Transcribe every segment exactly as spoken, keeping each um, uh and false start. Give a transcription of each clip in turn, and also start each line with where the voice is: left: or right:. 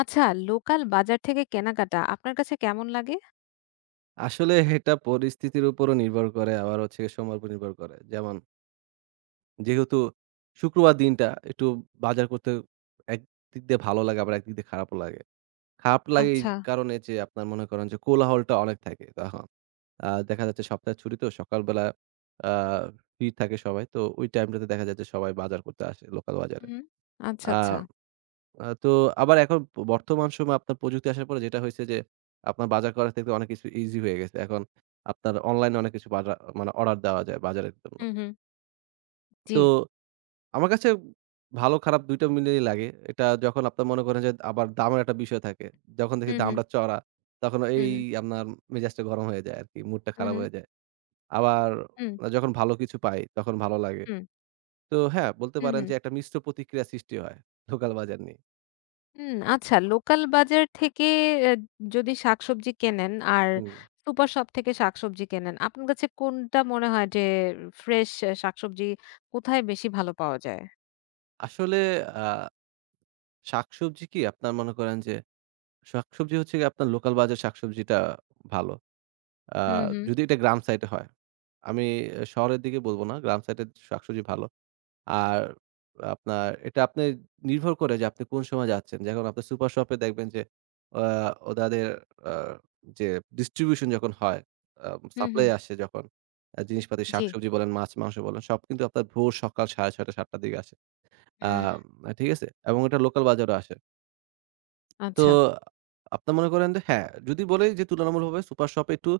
left: আচ্ছা, লোকাল বাজার থেকে কেনাকাটা আপনার কাছে কেমন লাগে?
right: আসলে এটা পরিস্থিতির উপরও নির্ভর করে আবার হচ্ছে গিয়ে সময়ের উপর নির্ভর করে। যেমন যেহেতু শুক্রবার দিনটা একটু বাজার করতে একদিক দিয়ে ভালো লাগে আবার একদিক দিয়ে খারাপও লাগে। খারাপ লাগে এই
left: আচ্ছা।
right: কারণে যে আপনার মনে করেন যে কোলাহলটা অনেক থাকে তখন। আ দেখা যাচ্ছে সপ্তাহের ছুটি তো সকালবেলা আ ফ্রি থাকে সবাই। তো ওই টাইমটাতে দেখা যায় যে সবাই বাজার করতে আসে লোকাল বাজারে।
left: হুম। আচ্ছা,
right: আ
left: আচ্ছা।
right: আ তো আবার এখন বর্তমান সময়ে আপনার প্রযুক্তি আসার পরে যেটা হইছে যে, আপনার বাজার করা থেকে অনেক কিছু ইজি হয়ে গেছে। এখন আপনার অনলাইনে অনেক কিছু বাজা মানে অর্ডার দেওয়া যায় বাজারের জন্য।
left: হুম, হুম। জি।
right: তো আমার কাছে ভালো খারাপ দুই টা মিলিয়েই লাগে। এটা যখন আপনার মনে করেন যে আবার দামের একটা বিষয় থাকে। যখন দেখি
left: হুম, হুম,
right: দামটা চড়া, তখন
left: হুম,
right: এই
left: হুম,
right: আপনার মেজাজটা গরম হয়ে যায় আরকি। মুডটা খারাপ
left: হুম,
right: হয়ে যায়। আবার
left: হুম,
right: যখন ভালো কিছু পাই, তখন ভালো লাগে।
left: হুম,
right: তো হ্যাঁ, বলতে
left: হুম,
right: পারেন
left: হুম,
right: যে একটা মিশ্র প্রতিক্রিয়া সৃষ্টি হয় লোকাল বাজার নিয়ে।
left: হুম। আচ্ছা, লোকাল বাজার থেকে অ্যা যদি শাকসবজি কেনেন আর
right: হুম।
left: সুপার শপ থেকে শাকসবজি কেনেন, আপনার কাছে কোনটা মনে হয় যে ফ্রেশ শাকসবজি কোথায় বেশি ভালো পাওয়া যায়?
right: আসলে আ শাকসবজি কি আপনার মনে করেন যে শাকসবজি হচ্ছে গিয়ে আপনার লোকাল বাজার শাকসবজিটা ভালো। আ
left: হুম, হুম।
right: যদি এটা গ্রাম সাইডে হয়। আমি শহরের দিকে বলব না। গ্রাম সাইডের শাকসবজি ভালো। আর আপনার এটা আপনি নির্ভর করে যে আপনি কোন সময় যাচ্ছেন। যখন আপনি সুপার শপে দেখবেন যে আ ওনাদের আ যে ডিস্ট্রিবিউশন যখন হয়, আ
left: হুম,
right: সাপ্লাই
left: হুম।
right: আসে যখন আ জিনিসপাতি
left: জি।
right: শাকসবজি বলেন, মাছ, মাংস বলেন সব কিন্তু আপনার ভোর সকাল সাড়ে ছয়টা সাতটা টার দিকে আসে। আ
left: হুম।
right: ঠিক আছে? এবং এটা লোকাল বাজারও আসে। তো
left: আচ্ছা।
right: আপনার মনে করেন যে হ্যাঁ, যদি বলি যে তুলনামূলকভাবে সুপার শপে একটু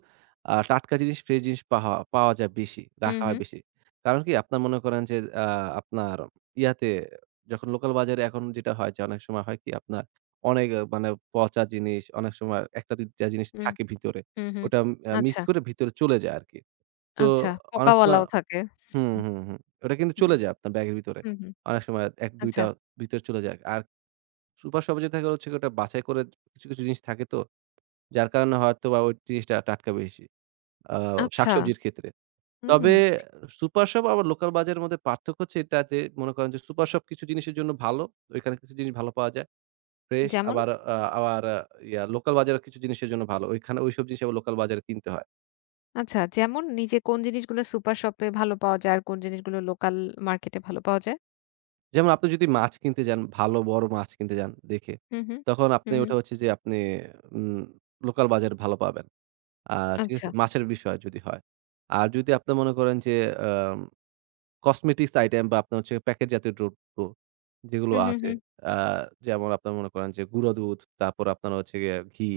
right: আ টাটকা জিনিস, ফ্রেশ জিনিস পাহা পাওয়া যায় বেশি,
left: হুম,
right: রাখা হয়
left: হুম,
right: বেশি। কারণ কি আপনার মনে করেন যে আ আপনার ইয়াতে যখন লোকাল বাজারে এখন যেটা হয় যে অনেক সময় হয় কি আপনার অনেক আ মানে পচা জিনিস, অনেক সময় এক টা দুই টা জিনিস
left: হুম,
right: থাকে ভিতরে।
left: হুম, হুম।
right: ওটা আ মিক্স
left: আচ্ছা,
right: করে ভিতরে চলে যায় আরকি। তো
left: আচ্ছা।
right: অনেক সময়
left: পোকাওয়ালাও থাকে।
right: হুম,
left: হুম,
right: হুম, হুম। ওটা কিন্তু
left: হুম।
right: চলে যায় আপনার ব্যাগের ভিতরে।
left: হুম, হুম।
right: অনেক সময় এক দুই টা
left: আচ্ছা,
right: ভিতরে চলে যায়। আর সুপার শপে যেটা থাকে হচ্ছে গিয়ে ওটা বাছাই করে কিছু, কিছু জিনিস থাকে তো। যার কারণে হয়তোবা ওই জিনিসটা টাটকা বেশি। আ
left: আচ্ছা।
right: শাকসবজির ক্ষেত্রে।
left: হুম,
right: তবে
left: হুম।
right: সুপার শপ আবার লোকাল বাজারের মধ্যে পার্থক্য হচ্ছে এটা যে মনে করেন যে সুপার শপ কিছু জিনিসের জন্য ভালো। ওইখানে কিছু জিনিস ভালো পাওয়া যায়। ফ্রেশ
left: যেমন?
right: আবার আ আবার আহ, ইয়া লোকাল বাজারে কিছু জিনিসের জন্য ভালো। ওইখানে ওইসব জিনিস আবার লোকাল বাজারে কিনতে হয়।
left: আচ্ছা, যেমন নিজে কোন জিনিসগুলো সুপার শপে ভালো পাওয়া যায় আর কোন জিনিসগুলো লোকাল মার্কেটে ভালো পাওয়া যায়?
right: যেমন আপনি যদি মাছ কিনতে যান, ভালো বড় মাছ কিনতে যান দেখে,
left: হুম, হুম।
right: তখন আপনি
left: হুম, হুম।
right: ওটা হচ্ছে যে আপনি উম লোকাল বাজারে ভালো পাবেন। আ ঠিক
left: আচ্ছা।
right: আছে? মাছের বিষয় যদি হয়। আর যদি আপনি মনে করেন যে আম কসমেটিক্স আইটেম বা আপনার হচ্ছে প্যাকেট জাতীয় দ্রব্য যেগুলো
left: হুম, হুম,
right: আছে,
left: হুম।
right: আ যেমন আপনার মনে করেন যে গুঁড়া দুধ, তারপর আপনার হচ্ছে গিয়ে ঘি,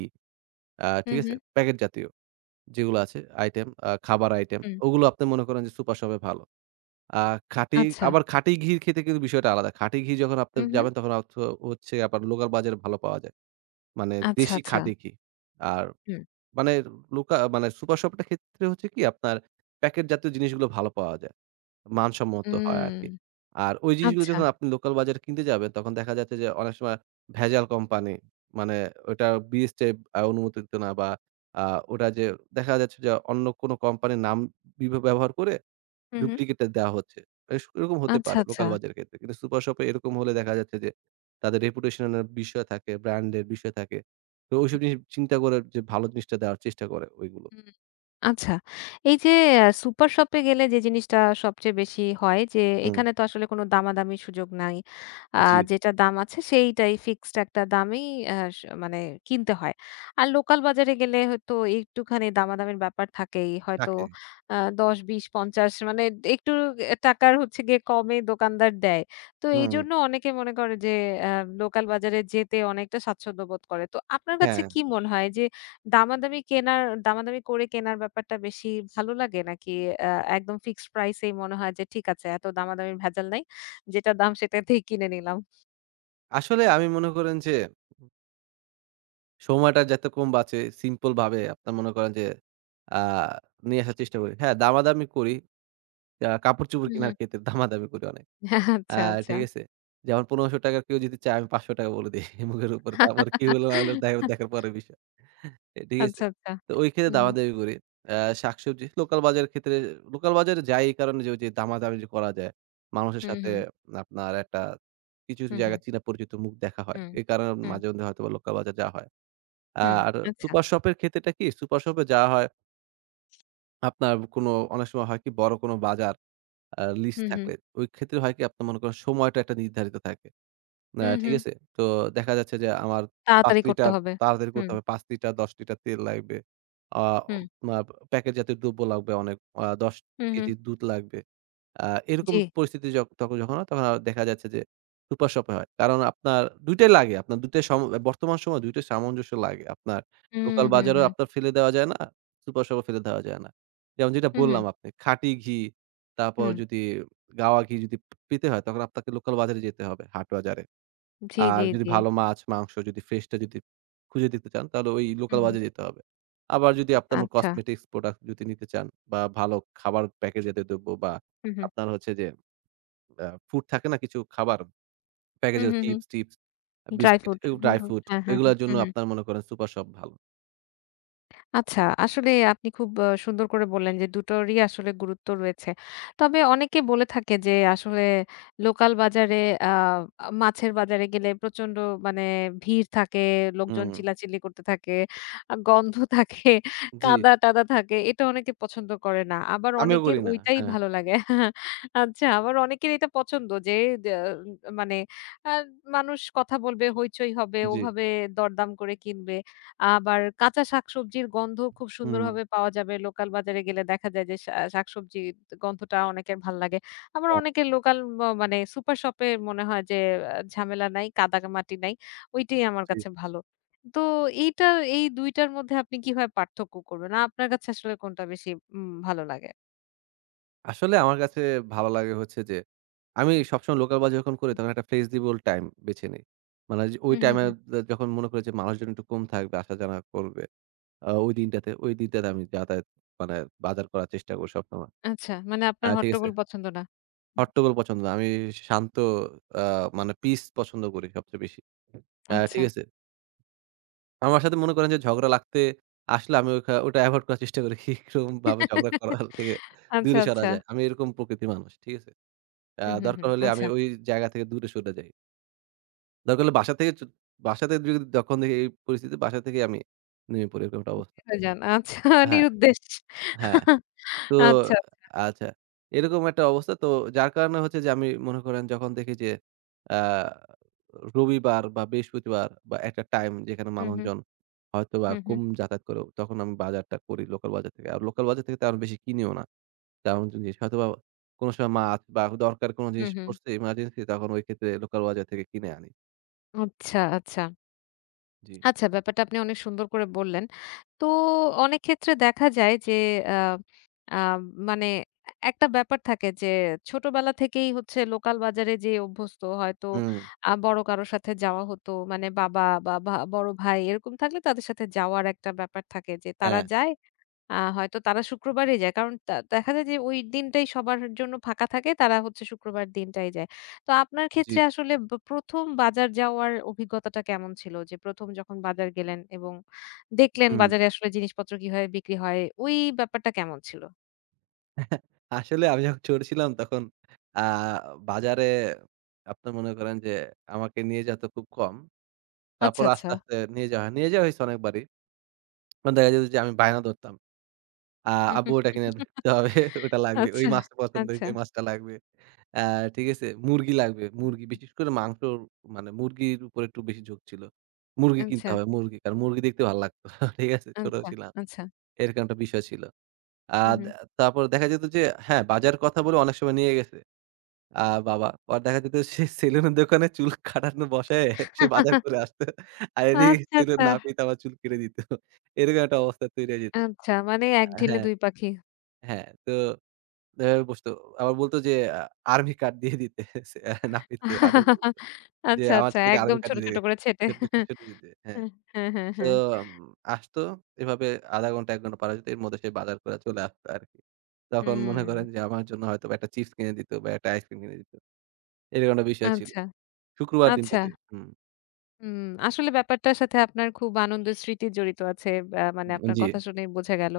right: আ
left: হুম,
right: ঠিক আছে?
left: হুম।
right: প্যাকেট জাতীয় যেগুলো আছে আইটেম, আ খাবার আইটেম
left: হুম।
right: ওগুলো আপনি মনে করেন যে সুপার শপে ভালো। আ খাঁটি
left: আচ্ছা।
right: আবার খাঁটি ঘি খেতে কিন্তু বিষয়টা আলাদা। খাঁটি ঘি যখন আপনি
left: হুম, হুম।
right: যাবেন তখন অথ হচ্ছে আপনার লোকাল বাজারে ভালো পাওয়া যায়। মানে
left: আচ্ছা,
right: দেশি
left: আচ্ছা।
right: খাঁটি ঘি। আর
left: হুম।
right: মানে লুকা মানে সুপার শপটা ক্ষেত্রে হচ্ছে কি আপনার প্যাকেট জাতীয় জিনিসগুলো ভালো পাওয়া যায়। মানসম্মত হয়
left: উম
right: আরকি। আর ওই জিনিসগুলো
left: আচ্ছা।
right: যখন আপনি লোকাল বাজারে কিনতে যাবেন তখন দেখা যাচ্ছে যে অনেক সময় ভেজাল কোম্পানি মানে ওটা বিএসটিআই আ অনুমোদিত না বা আ ওটা যে দেখা যাচ্ছে যে অন্য কোনো কোম্পানির নাম বিব ব্যবহার করে
left: হুম, হুম।
right: ডুপ্লিকেটটা দেওয়া হচ্ছে। এস এরকম হতে
left: আচ্ছা,
right: পারে
left: আচ্ছা।
right: লোকাল বাজারের ক্ষেত্রে। কিন্তু সুপার শপে এরকম হলে দেখা যাচ্ছে যে তাদের রেপুটেশন এর বিষয় থাকে, ব্র্যান্ড এর বিষয় থাকে। তো ওইসব
left: হুম,
right: জিনিস চিন্তা করে যে ভালো জিনিসটা দেওয়ার চেষ্টা করে ওইগুলো।
left: হুম। আচ্ছা। এই যে আ সুপার শপে গেলে যে জিনিসটা সবচেয়ে বেশি হয় যে
right: হুম,
left: এখানে তো আসলে কোনো দামাদামির সুযোগ নাই। আ
right: জি।
left: যেটা দাম আছে সেইটাই ফিক্সড একটা দামেই আ স মানে কিনতে হয়। আর লোকাল বাজারে গেলে হয়তো একটুখানি দামাদামির ব্যাপার থাকেই। হয়তো
right: থাকে।
left: আ দশ, বিশ, পঞ্চাশ মানে একটু এ টাকার হচ্ছে গিয়ে কমে দোকানদার দেয়। তো
right: হুম,
left: এইজন্য অনেকে মনে করে যে আ লোকাল বাজারে যেতে অনেকটা স্বাচ্ছন্দ্য বোধ করে। তো আপনার কাছে
right: হ্যাঁ।
left: কি মনে হয় যে দামাদামি কেনার দামাদামি করে কেনার ব্যাপারটা বেশি ভালো লাগে নাকি আ একদম ফিক্সড প্রাইসেই মনে হয় যে ঠিক আছে এত দামাদামির ভেজাল নাই। যেটা দাম সেটাতেই কিনে নিলাম।
right: আসলে আমি মনে করেন যে সময়টা যাতে কম বাঁচে সিম্পল ভাবে আপনার মনে করেন যে আ নিয়ে আসার চেষ্টা করি। হ্যাঁ, দামাদামি করি। আ কাপড়-চোপড়
left: হুম, হুম।
right: কেনার ক্ষেত্রে দামাদামি করি অনেক। আ
left: আচ্ছা, আচ্ছা।
right: ঠিক আছে? যেমন ৳পনেরোশো টাকা কেউ যদি চায় আমি ৳পাঁচশো টাকা বলে দেই মুখের উপরে। তারপর কি হলো না হলো দেখা দেখার পরের বিষয়। এ ঠিক আছে?
left: আচ্ছা, আচ্ছা।
right: তো ওই ক্ষেত্রে
left: হুম, হুম।
right: দামাদামি করি। আ শাকসবজি লোকাল বাজারের ক্ষেত্রে লোকাল বাজারে যাই এই কারণে যে ওই যে দামাদামি যে করা যায়। মানুষের
left: হুম,
right: সাথে
left: হুম।
right: আপনার একটা কিছু, কিছু
left: হুম, হুম।
right: জায়গায় চীনা পরিচিত মুখ দেখা হয়।
left: হুম,
right: এই কারণে
left: হুম,
right: মাঝে মধ্যে হয়তোবা লোকাল বাজার যাওয়া হয়। আ
left: হুম।
right: আর
left: আচ্ছা।
right: সুপার শপের ক্ষেত্রেটা কি? সুপার শপে যাওয়া হয় আপনার কোনো অনেক সময় হয় কি বড় কোনো বাজার আ লিস্ট
left: হুম, হুম।
right: থাকলে। ওই ক্ষেত্রে হয় কি আপনার মনে করেন সময়টা একটা নির্ধারিত থাকে। না,
left: হুম,
right: ঠিক
left: হুম।
right: আছে? তো দেখা যাচ্ছে যে আমার ৫
left: তাড়াতাড়ি করতে
right: লিটার
left: হবে।
right: তাড়াতাড়ি করতে
left: হুম,
right: হবে। পাঁচ লিটার দশ লিটার তেল লাগবে। আ
left: হুম,
right: মা প্যাকেট জাতীয় দ্রব্য লাগবে অনেক। আ দশ
left: হুম, হুম।
right: কেজি দুধ লাগবে। আ এরকম
left: জি।
right: পরিস্থিতি যখ তখন যখন হয় তখন আ দেখা যাচ্ছে যে সুপার শপে হয়। কারণ আপনার দুই টাই লাগে। আপনার দুই টাই সম বর্তমান সময়ে দুই টাই সামঞ্জস্য লাগে। আপনার
left: হুম,
right: লোকাল
left: হুম,
right: বাজারেও
left: হুম।
right: আপনার ফেলে দেওয়া যায় না, সুপার শপে ফেলে দেওয়া যায় না। যেমন যেটা
left: হুম, হুম,
right: বললাম আপনি খাঁটি ঘি, তারপর
left: হুম।
right: যদি গাওয়া ঘি যদি পেতে হয় তখন আপনাকে লোকাল বাজারে যেতে হবে হাট বাজারে।
left: জি,
right: আর
left: জি,
right: যদি
left: জি।
right: ভালো মাছ-মাংস যদি ফ্রেশটা যদি খুঁজে দিতে চান, তাহলে ওই
left: হুম,
right: লোকাল
left: হুম।
right: বাজারে যেতে হবে। আবার যদি আপনার
left: আচ্ছা।
right: কসমেটিক্স প্রোডাক্ট যদি নিতে চান বা ভালো খাবার প্যাকেজজাতীয় দ্রব্য বা
left: হুম, হুম।
right: আপনার হচ্ছে যে আ ফুড থাকে না কিছু খাবার
left: হুম,
right: প্যাকেজে
left: হুম, হুম।
right: চিপস-টিপস,
left: ড্রাই
right: বিস্কিট,
left: ফ্রুট।
right: এগুলো ড্রাই ফ্রুট
left: হ্যাঁ, হ্যাঁ, হ্যাঁ।
right: এগুলার
left: হু,
right: জন্য
left: হু।
right: আপনার মনে করেন সুপার শপ ভালো।
left: আচ্ছা, আসলে আপনি খুব আ সুন্দর করে বললেন যে দুটোরই আসলে গুরুত্ব রয়েছে। তবে অনেকে বলে থাকে যে আসলে লোকাল বাজারে আ মাছের বাজারে গেলে প্রচন্ড মানে ভিড় থাকে, লোকজন
right: হুম,
left: চিল্লাচিল্লি করতে থাকে, আ গন্ধ থাকে,
right: জি।
left: কাদা-টাদা থাকে। এটা অনেকে পছন্দ করে না। আবার
right: আমিও
left: অনেকের
right: করি না।
left: ওইটাই
right: হ্যাঁ,
left: ভালো লাগে। আচ্ছা, আবার অনেকের এটা পছন্দ যে দে মানে আ মানুষ কথা বলবে, হইচই হবে,
right: জি।
left: ওভাবে দরদাম করে কিনবে। আবার কাঁচা শাকসবজির গন্ধ খুব
right: হুম,
left: সুন্দরভাবে পাওয়া যাবে। লোকাল বাজারে গেলে দেখা যায় যে শা শাকসবজির গন্ধটা অনেকের ভাল লাগে। আবার
right: হ্যাঁ,
left: অনেকের লোকাল ম মানে সুপার শপে মনে হয় যে আ ঝামেলা নাই, কাদামাটি নাই। ওইটাই আমার
right: জি,
left: কাছে ভালো। তো এইটা এই দুই টার মধ্যে আপনি কিভাবে পার্থক্য করবেন? আর আপনার কাছে আসলে কোনটা বেশি উম ভালো লাগে?
right: আসলে আমার কাছে ভালো লাগে হচ্ছে যে, আমি সবসময় লোকাল বাস যখন করি তখন একটা ফ্লেক্সিবল টাইম বেছে নেই। মানে যে ওই
left: হুম, হুম,
right: টাইমে
left: হুম।
right: য যখন মনে করি যে মানুষজন একটু কম থাকবে, আসা জানা করবে। আ ওই দিনটাতে, ওই দিনটাতে আমি যাতায়াত মানে বাজার করার চেষ্টা করি সবসময়।
left: আচ্ছা, মানে
right: আ
left: আপনার
right: ঠিক আছে?
left: হট্টগোল পছন্দ না।
right: হট্টগোল পছন্দ না। আমি শান্ত আ মানে পিস পছন্দ করি সবচেয়ে বেশি। আ
left: আচ্ছা।
right: ঠিক আছে? আমার সাথে মনে করেন যে ঝগড়া লাগতে আসলে আমি ওখা ওটা এভয়েড করার চেষ্টা করি। কিরকমভাবে ঝগড়া করার থেকে
left: আচ্ছা,
right: দূরে সরা
left: আচ্ছা।
right: যায়। আমি এরকম প্রকৃতির মানুষ। ঠিক আছে? আ
left: হুম, হুম,
right: দরকার
left: হুম।
right: হলে আমি
left: আচ্ছা।
right: ওই জায়গা থেকে দূরে সরে যাই। দরকার হলে বাসা থেকে চ বাসা থেকে যদি যখন দেখি এই পরিস্থিতি বাসা থেকেই আমি নেমে পড়ি এরকম একটা অবস্থা।
left: হয়ে যান। আচ্ছা
right: আ হ্যাঁ,
left: নিরুদ্দেশ।
right: হ্যাঁ। তো
left: আচ্ছা।
right: আচ্ছা। এরকম একটা অবস্থা তো যার কারণে হচ্ছে যে আমি মনে করেন যখন দেখি যে আ রবিবার বা বৃহস্পতিবার বা একটা টাইম যেখানে
left: হুম, হুম,
right: মানুষজন হয়তোবা
left: হুম, হুম,
right: কম যাতায়াত করে তখন আমি বাজারটা করি লোকাল বাজার থেকে। আর লোকাল বাজার থেকে তেমন বেশি কিনিও না। তেমন জিনিস হয়তোবা কোন সময় মাছ বা দরকার কোন
left: হুম,
right: জিনিস
left: হুম।
right: পড়ছে ইমার্জেন্সি তখন ওই ক্ষেত্রে লোকাল বাজার থেকে কিনে আনি।
left: আচ্ছা, আচ্ছা।
right: জি।
left: আচ্ছা ব্যাপারটা আপনি অনেক সুন্দর করে বললেন। তো অনেক ক্ষেত্রে দেখা যায় যে আ আ মানে একটা ব্যাপার থাকে যে ছোটবেলা থেকেই হচ্ছে লোকাল বাজারে যেয়ে অভ্যস্ত হয়তো
right: হুম,
left: আ বড় কারো সাথে যাওয়া হতো। মানে বাবা বা ভা বড় ভাই এরকম থাকলে তাদের সাথে যাওয়ার একটা ব্যাপার থাকে যে তারা
right: হ্যাঁ,
left: যায় আ হয়তো তারা শুক্রবারই যায়। কারণ তা দেখা যায় যে ওই দিনটাই সবার জন্য ফাঁকা থাকে। তারা হচ্ছে শুক্রবার দিনটাই যায়। তো আপনার
right: জি,
left: ক্ষেত্রে আসলে ব ১ম বাজার যাওয়ার অভিজ্ঞতাটা কেমন ছিল? যে ১ম যখন বাজার গেলেন এবং দেখলেন
right: হুম।
left: বাজারে আসলে জিনিসপত্র কিভাবে বিক্রি হয়, ওই ব্যাপারটা কেমন ছিল?
right: আসলে আমি যখন ছোট ছিলাম তখন আ বাজারে আপনি মনে করেন যে আমাকে নিয়ে যেত খুব কম।
left: আচ্ছা,
right: তারপর
left: আচ্ছা।
right: আস্তে, আস্তে নিয়ে যাওয়া হয়। নিয়ে যাওয়া হয়েছে অনেকবারই। তখন দেখা যেত যে আমি বায়না ধরতাম। আ
left: হুম
right: আব্বু
left: হুম
right: ওটা কিনে দিতে হবে। ওটা লাগবে। ওই
left: আচ্ছা,
right: মাছটা পছন্দ হইছে,
left: আচ্ছা,
right: ওই মাছটা লাগবে। আ ঠিক আছে? মুরগি লাগবে। মুরগি বিশেষ করে মাংসর মানে মুরগির উপর একটু বেশি ঝোঁক ছিল। মুরগি কিনতে
left: আচ্ছা,
right: হবে মুরগি। কারণ মুরগি দেখতে ভালো লাগতো। ঠিক আছে? ছোট
left: আচ্ছা,
right: ছিলাম।
left: আচ্ছা।
right: এরকম একটা বিষয় ছিল। আ
left: হু, হু।
right: দে তারপর দেখা যেত যে হ্যাঁ, বাজার কথা বলে অনেক সময় নিয়ে গেছে আ বাবা। পরে দেখা যেত সে সেলুনের দোকানে চুল কাটানো বসায় সে বাজার করে আসতো। আর এদিকে
left: আচ্ছা,
right: সেলুন
left: আচ্ছা,
right: নাপিত আবার চুল কেটে দিত। এরকম একটা অবস্থা তৈরি হয়ে যেত।
left: আচ্ছা। মানে এক ঢিলে
right: হ্যাঁ।
left: দুই পাখি।
right: হ্যাঁ, তো এভাবে বসতো। আবার বলত যে আ আর্মি কার্ড দিয়ে দিতে সে নাপিতকে আবু বলত যে,
left: আচ্ছা,
right: "আমার
left: আচ্ছা।
right: ছেলেকে
left: একদম
right: আর্মি কার্ড
left: ছোট,
right: দিয়ে
left: ছোট
right: দিতে।"
left: করে ছেঁটে।
right: ছুটি দিতে। হ্যাঁ।
left: হ্যাঁ, হ্যাঁ, হ্যাঁ,
right: তো
left: হ্যাঁ।
right: উম আসতো এভাবে আধা ঘন্টা এক ঘন্টা পার হয়ে যেত। এর মধ্যে সে বাজার করে চলে আসতো আরকি। তখন মনে করেন
left: হুম,
right: যে আমার জন্য হয়তোবা একটা চিপস কিনে দিত বা একটা আইসক্রিম কিনে দিত। এরকম একটা বিষয় ছিল।
left: আচ্ছা,
right: শুক্রবার
left: আচ্ছা।
right: দিনটাতে। হুম,
left: হুম, আসলে ব্যাপারটার সাথে আপনার খুব আনন্দের স্মৃতি জড়িত আছে। আ মানে
right: হুম,
left: আপনার
right: জি,
left: কথা শুনেই বোঝা গেল।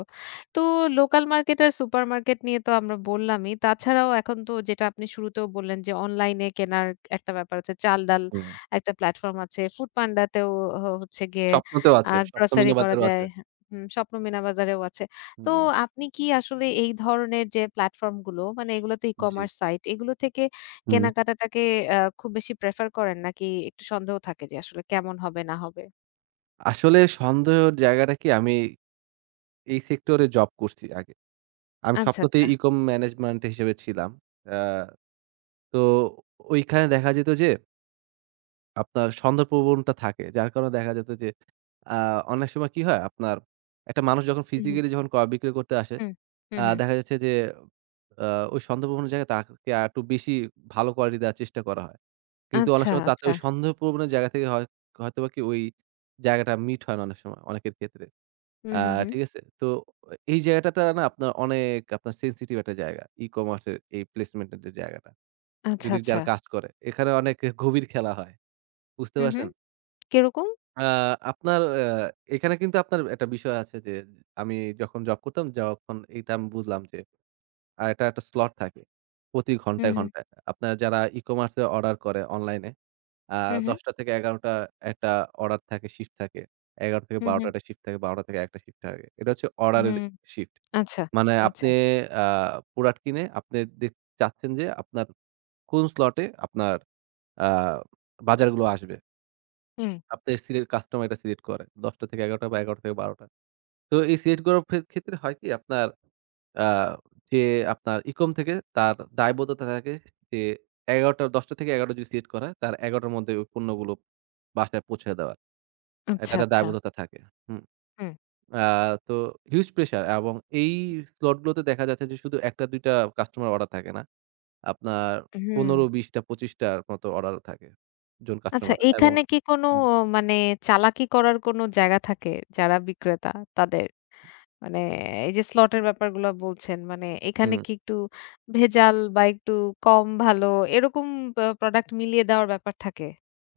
left: তো লোকাল মার্কেট আর সুপারমার্কেট নিয়ে তো আমরা বললামই। তাছাড়াও এখন তো যেটা আপনি শুরুতেও বললেন যে অনলাইনে কেনার একটা ব্যাপার আছে। চাল-ডাল
right: হুম।
left: একটা প্ল্যাটফর্ম আছে। ফুডপান্ডা তেও হ হচ্ছে গিয়ে
right: স্বপ্নতেও
left: আ
right: আছে। স্বপ্ন
left: গ্রোসারি
right: মিনা
left: করা
right: বাজারও
left: যায়।
right: আছে।
left: হুম, স্বপ্ন মিনা বাজারেও আছে। তো
right: হুম,
left: আপনি কি আসলে এই ধরনের যে প্ল্যাটফর্ম গুলো মানে এগুলো তো
right: জি।
left: ই-কমার্স সাইট এগুলো থেকে
right: হুম।
left: কেনাকাটাটাকে আ খুব বেশি প্রেফার করেন নাকি একটু সন্দেহ থাকে যে আসলে কেমন হবে না হবে?
right: আসলে সন্দেহের জায়গাটা কি আমি এই সেক্টরে জব করছি আগে। আমি
left: আচ্ছা, আচ্ছা।
right: স্বপ্নতেই ইকম ম্যানেজমেন্ট হিসেবে ছিলাম। আ তো ওইখানে দেখা যেত যে আপনার সন্ধ্যা প্রবণতা থাকে। যার কারণে দেখা যেত যে আ অনেক সময় কি হয় আপনার একটা মানুষ যখন
left: হুম, হুম,
right: ফিজিক্যালি যখন ক্রয় বিক্রয় করতে আসে
left: হুম, হুম,
right: আ
left: হুম।
right: দেখা যাচ্ছে যে আ ওই সন্দেহপ্রবণ জায়গায় তাকে আরেকটু বেশি ভালো কোয়ালিটি দেওয়ার চেষ্টা করা হয়। কিন্তু অনেক
left: আচ্ছা,
right: সময় তাতে
left: আচ্ছা।
right: ওই সন্দেহপ্রবণের জায়গা থেকে হয় হয়তোবা কি ওই জায়গাটা মিট হয় না অনেক সময় অনেকের ক্ষেত্রে।
left: হুম,
right: আ
left: হুম, হুম।
right: ঠিক আছে? তো এই জায়গাটাতে না আপনার অনেক আপনার সেনসিটিভ একটা জায়গা। ই-কমার্স এর এই প্লেসমেন্ট এর যে জায়গাটা।
left: আচ্ছা,
right: যদি
left: আচ্ছা।
right: যারা কাজ করে, এখানে অনেক গভীর খেলা হয়। বুঝতে
left: হুম, হুম।
right: পারছেন?
left: কিরকম?
right: আ আপনার আ এখানে কিন্তু আপনার একটা বিষয় আছে যে আমি যখন জব করতাম, যখন এটা আমি বুঝলাম যে আ এটা একটা স্লট থাকে। প্রতি
left: হুম,
right: ঘন্টায়,
left: হুম,
right: ঘন্টায়। আপনার যারা ই-কমার্স এ অর্ডার করে অনলাইনে আ
left: হুম, হুম,
right: দশটা-এগারোটা একটা অর্ডার থাকে, শিফট থাকে।
left: হুম,
right: এগারোটা-বারোটা
left: হুম,
right: একটা শিফট থাকে, বারোটা-একটা শিফট থাকে। এটা হচ্ছে অর্ডারের
left: হুম।
right: শিফট।
left: আচ্ছা,
right: মানে
left: আচ্ছা।
right: আপনি আ প্রোডাক্ট কিনে আপনি দে চাচ্ছেন যে আপনার কোন স্লটে আপনার আ বাজারগুলো আসবে।
left: হুম।
right: আপনি সিলেক্ট কাস্টমার এটা সিলেক্ট করে। দশটা-এগারোটা বা এগারোটা-বারোটা। তো এই সিলেক্ট করার ফে ক্ষেত্রে হয় কি আপনার আ যে আপনার ইকম থেকে তার দায়বদ্ধতা থাকে যে ১১ঃ০০ ১০ঃ০০ থেকে ১১ঃ০০ যদি সিলেক্ট করা হয়, তার ১১ঃ০০ র মধ্যে ওই পণ্যগুলো বাসায় পৌঁছে দেওয়ার। এটা
left: আচ্ছা,
right: একটা
left: আচ্ছা।
right: দায়বদ্ধতা থাকে। হুম।
left: হুম,
right: আ তো হিউজ প্রেশার এবং এই স্লট গুলোতে দেখা যাচ্ছে যে শুধু এক টা দুই টা কাস্টমার অর্ডার থাকে না। আপনার
left: হুম।
right: পনেরো, বিশ টা পঁচিশ টার মতো অর্ডার থাকে জন
left: আচ্ছা
right: কাস্টমার এবং
left: এখানে কি কোনো
right: হুম,
left: মানে চালাকি করার কোনো জায়গা থাকে যারা বিক্রেতা তাদের? মানে এই যে স্লটের ব্যাপারগুলা বলছেন, মানে এখানে
right: হুম।
left: কি একটু ভেজাল বা একটু কম ভালো এরকম প প্রোডাক্ট মিলিয়ে দেওয়ার ব্যাপার থাকে?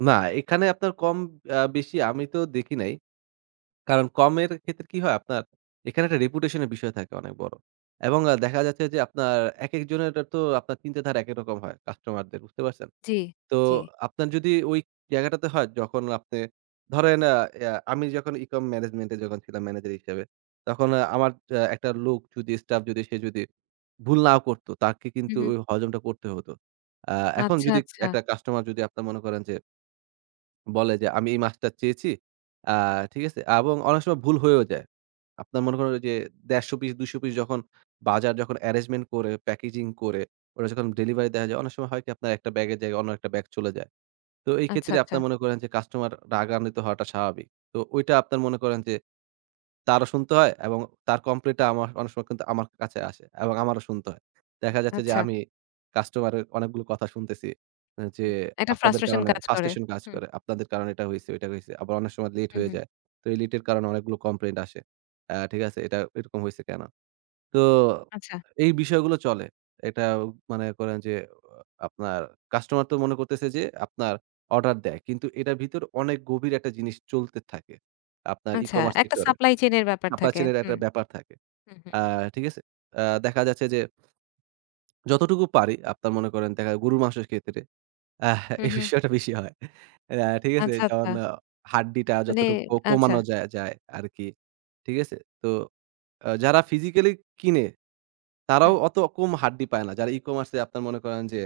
right: না এখানে আপনার কম আ বেশি আমি তো দেখি নাই। কারণ কমের ক্ষেত্রে কি হয় আপনার, এখানে একটা reputation এর বিষয় থাকে অনেক বড়। এবং আ দেখা যাচ্ছে যে আপনার একেকজনের তো আপনার চিন্তাধারা একেক রকম হয় কাস্টমারদের, বুঝতে পারছেন?
left: জি,
right: তো
left: জি।
right: আপনার যদি ওই জায়গাটাতে হয় যখন আপনি ধরেন আ ইয়া আমি যখন ই-কম ম্যানেজমেন্টে যখন ছিলাম ম্যানেজার হিসেবে, তখন আ আমার আ একটা লোক যদি স্টাফ যদি সে যদি ভুল নাও করত, তাকে
left: হু,
right: কিন্তু
left: হুম।
right: ওই হজমটা করতে হতো। আ এখন
left: আচ্ছা,
right: যদি
left: আচ্ছা,
right: একটা কাস্টমার যদি আপনার মনে করেন যে বলে যে, "আমি এই মাছটা চেয়েছি।" আ ঠিক আছে? এবং অনেক সময় ভুল হয়েও যায়। আপনার মনে করেন ওইযে একশো পঞ্চাশ পিস দুইশো পিস যখন বাজার যখন অ্যারেঞ্জমেন্ট করে, প্যাকেজিং করে, ওরা যখন ডেলিভারি দেয়া যায়, অনেক সময় হয় কি আপনার একটা ব্যাগের জায়গায় অন্য একটা ব্যাগ চলে যায়। তো এই
left: আচ্ছা,
right: ক্ষেত্রে
left: আচ্ছা,
right: আপনার মনে করেন যে কাস্টমার রাগান্বিত হওয়াটা স্বাভাবিক। তো ওইটা আপনার মনে করেন যে তারও শুনতে হয় এবং তার কমপ্লেইনটা আমার অনেক সময় কিন্তু আমার কাছে আসে এবং আমারও শুনতে হয়। দেখা যাচ্ছে যে
left: আচ্ছা।
right: আমি কাস্টমারের অনেকগুলো কথা শুনতেছি অ্যা যে,
left: হুম, একটা
right: "আপনাদের
left: ফ্রাস্ট্রেশন
right: কারণে
left: কাজ করে।
right: ফ্রাস্ট্রেশন কাজ
left: হুম,
right: করে। আপনাদের কারণে এটা হইছে, ওইটা হইছে।" আবার অনেক সময় লেট
left: হুম,
right: হয়ে
left: হুম।
right: যায়। তো এই লেটের কারণে অনেকগুলো কমপ্লেইন আসে। অ্যা ঠিক আছে? "এটা এরকম হইছে কেন?" তো
left: আচ্ছা,
right: এই বিষয়গুলো চলে। এটা মানে করেন যে আ আপনার কাস্টমার তো মনে করতেছে যে আপনার অর্ডার দেয়। কিন্তু এটার ভিতর অনেক গভীর একটা জিনিস চলতে থাকে। আপনার
left: আচ্ছা।
right: ই-কমার্স
left: একটা
right: সেক্টরে।
left: সাপ্লাই চেইন এর ব্যাপার
right: আপনার
left: থাকে।
right: চেনের একটা
left: হুম,
right: ব্যাপার থাকে।
left: হুম, হুম,
right: আ ঠিক আছে? আ দেখা যাচ্ছে যে যতটুকু পারি আপনার মনে করেন দেখা যায় গরুর মাংসের ক্ষেত্রে আহ
left: হুম,
right: এই
left: হুম।
right: বিষয়টা বেশি হয়। অ্যা ঠিক আছে?
left: আচ্ছা, আচ্ছা।
right: যেমন আহ, হাড্ডিটা
left: মানে
right: যতটুকু কো-
left: আচ্ছা,
right: কমানো যায় যায় আরকি। ঠিক আছে? তো আ যারা ফিজিক্যালি কিনে তারাও
left: হুম।
right: অত কম হাড্ডি পায় না। যারা ই-কমার্স এ আপনার মনে করেন যে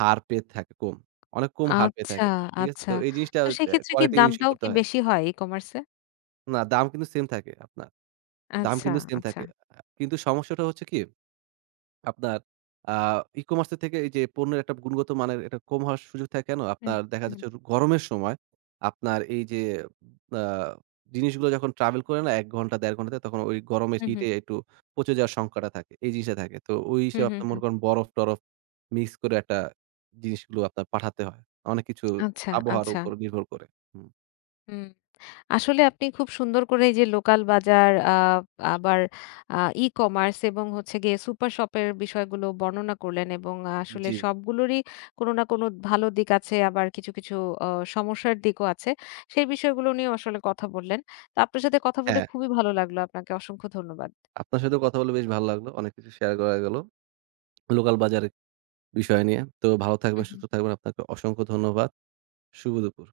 right: হার পেয়ে থাকে কম। অনেক কম হার পেয়ে
left: আচ্ছা,
right: থাকে। ঠিক আছে?
left: আচ্ছা।
right: তো এই জিনিসটা
left: তো
right: অ্যা
left: সেক্ষেত্রে কি
right: কোয়ালিটি ইনশিওর
left: দামটাও কি
right: করতে হয়।
left: বেশি হয় ই-কমার্সে?
right: না দাম কিন্তু সেম থাকে আপনার। দাম
left: আচ্ছা,
right: কিন্তু সেম
left: আচ্ছা।
right: থাকে। কিন্তু সমস্যাটা হচ্ছে কি আপনার আ ই-কমার্স থেকে এই যে পণ্যের একটা গুণগত মানের এটা কম হওয়ার সুযোগ থাকে কেন?
left: হুম,
right: আপনার দেখা
left: হুম,
right: যাচ্ছে গরমের সময় আপনার এই যে আ জিনিসগুলো যখন ট্রাভেল করে না এক ঘন্টা দেড় ঘন্টাতে তখন ওই গরমের
left: হুম, হুম,
right: হিটে একটু পচে যাওয়ার সংখ্যাটা থাকে। এই জিনিসটা থাকে। তো ওই
left: হুম,
right: হিসেবে আপনার
left: হুম।
right: মনে করেন বরফ-টরফ মিক্স করে একটা জিনিসগুলো আপনার পাঠাতে হয়। অনেক কিছু
left: আচ্ছা,
right: আবহাওয়ার
left: আচ্ছা।
right: উপর নির্ভর করে। হুম।
left: হুম। আসলে আপনি খুব সুন্দর করে এই যে লোকাল বাজার আ আবার আ ই-কমার্স এবং হচ্ছে গিয়ে সুপার শপের বিষয়গুলো বর্ণনা করলেন এবং আসলে
right: জি।
left: সবগুলোরই কোনো না কোনো ভালো দিক আছে আবার কিছু, কিছু অ সমস্যার দিকও আছে। সেই বিষয়গুলো নিয়েও আসলে কথা বললেন। তো আপনার সাথে কথা বলে
right: হ্যাঁ,
left: খুবই ভালো লাগলো। আপনাকে অসংখ্য ধন্যবাদ।
right: আপনার সাথেও কথা বলে বেশ ভালো লাগলো। অনেক কিছু শেয়ার করা গেল। লোকাল বাজারে বিষয় নিয়ে। তো ভালো থাকবেন,
left: হুম।
right: সুস্থ থাকবেন। আপনাকে অসংখ্য ধন্যবাদ। শুভ দুপুর।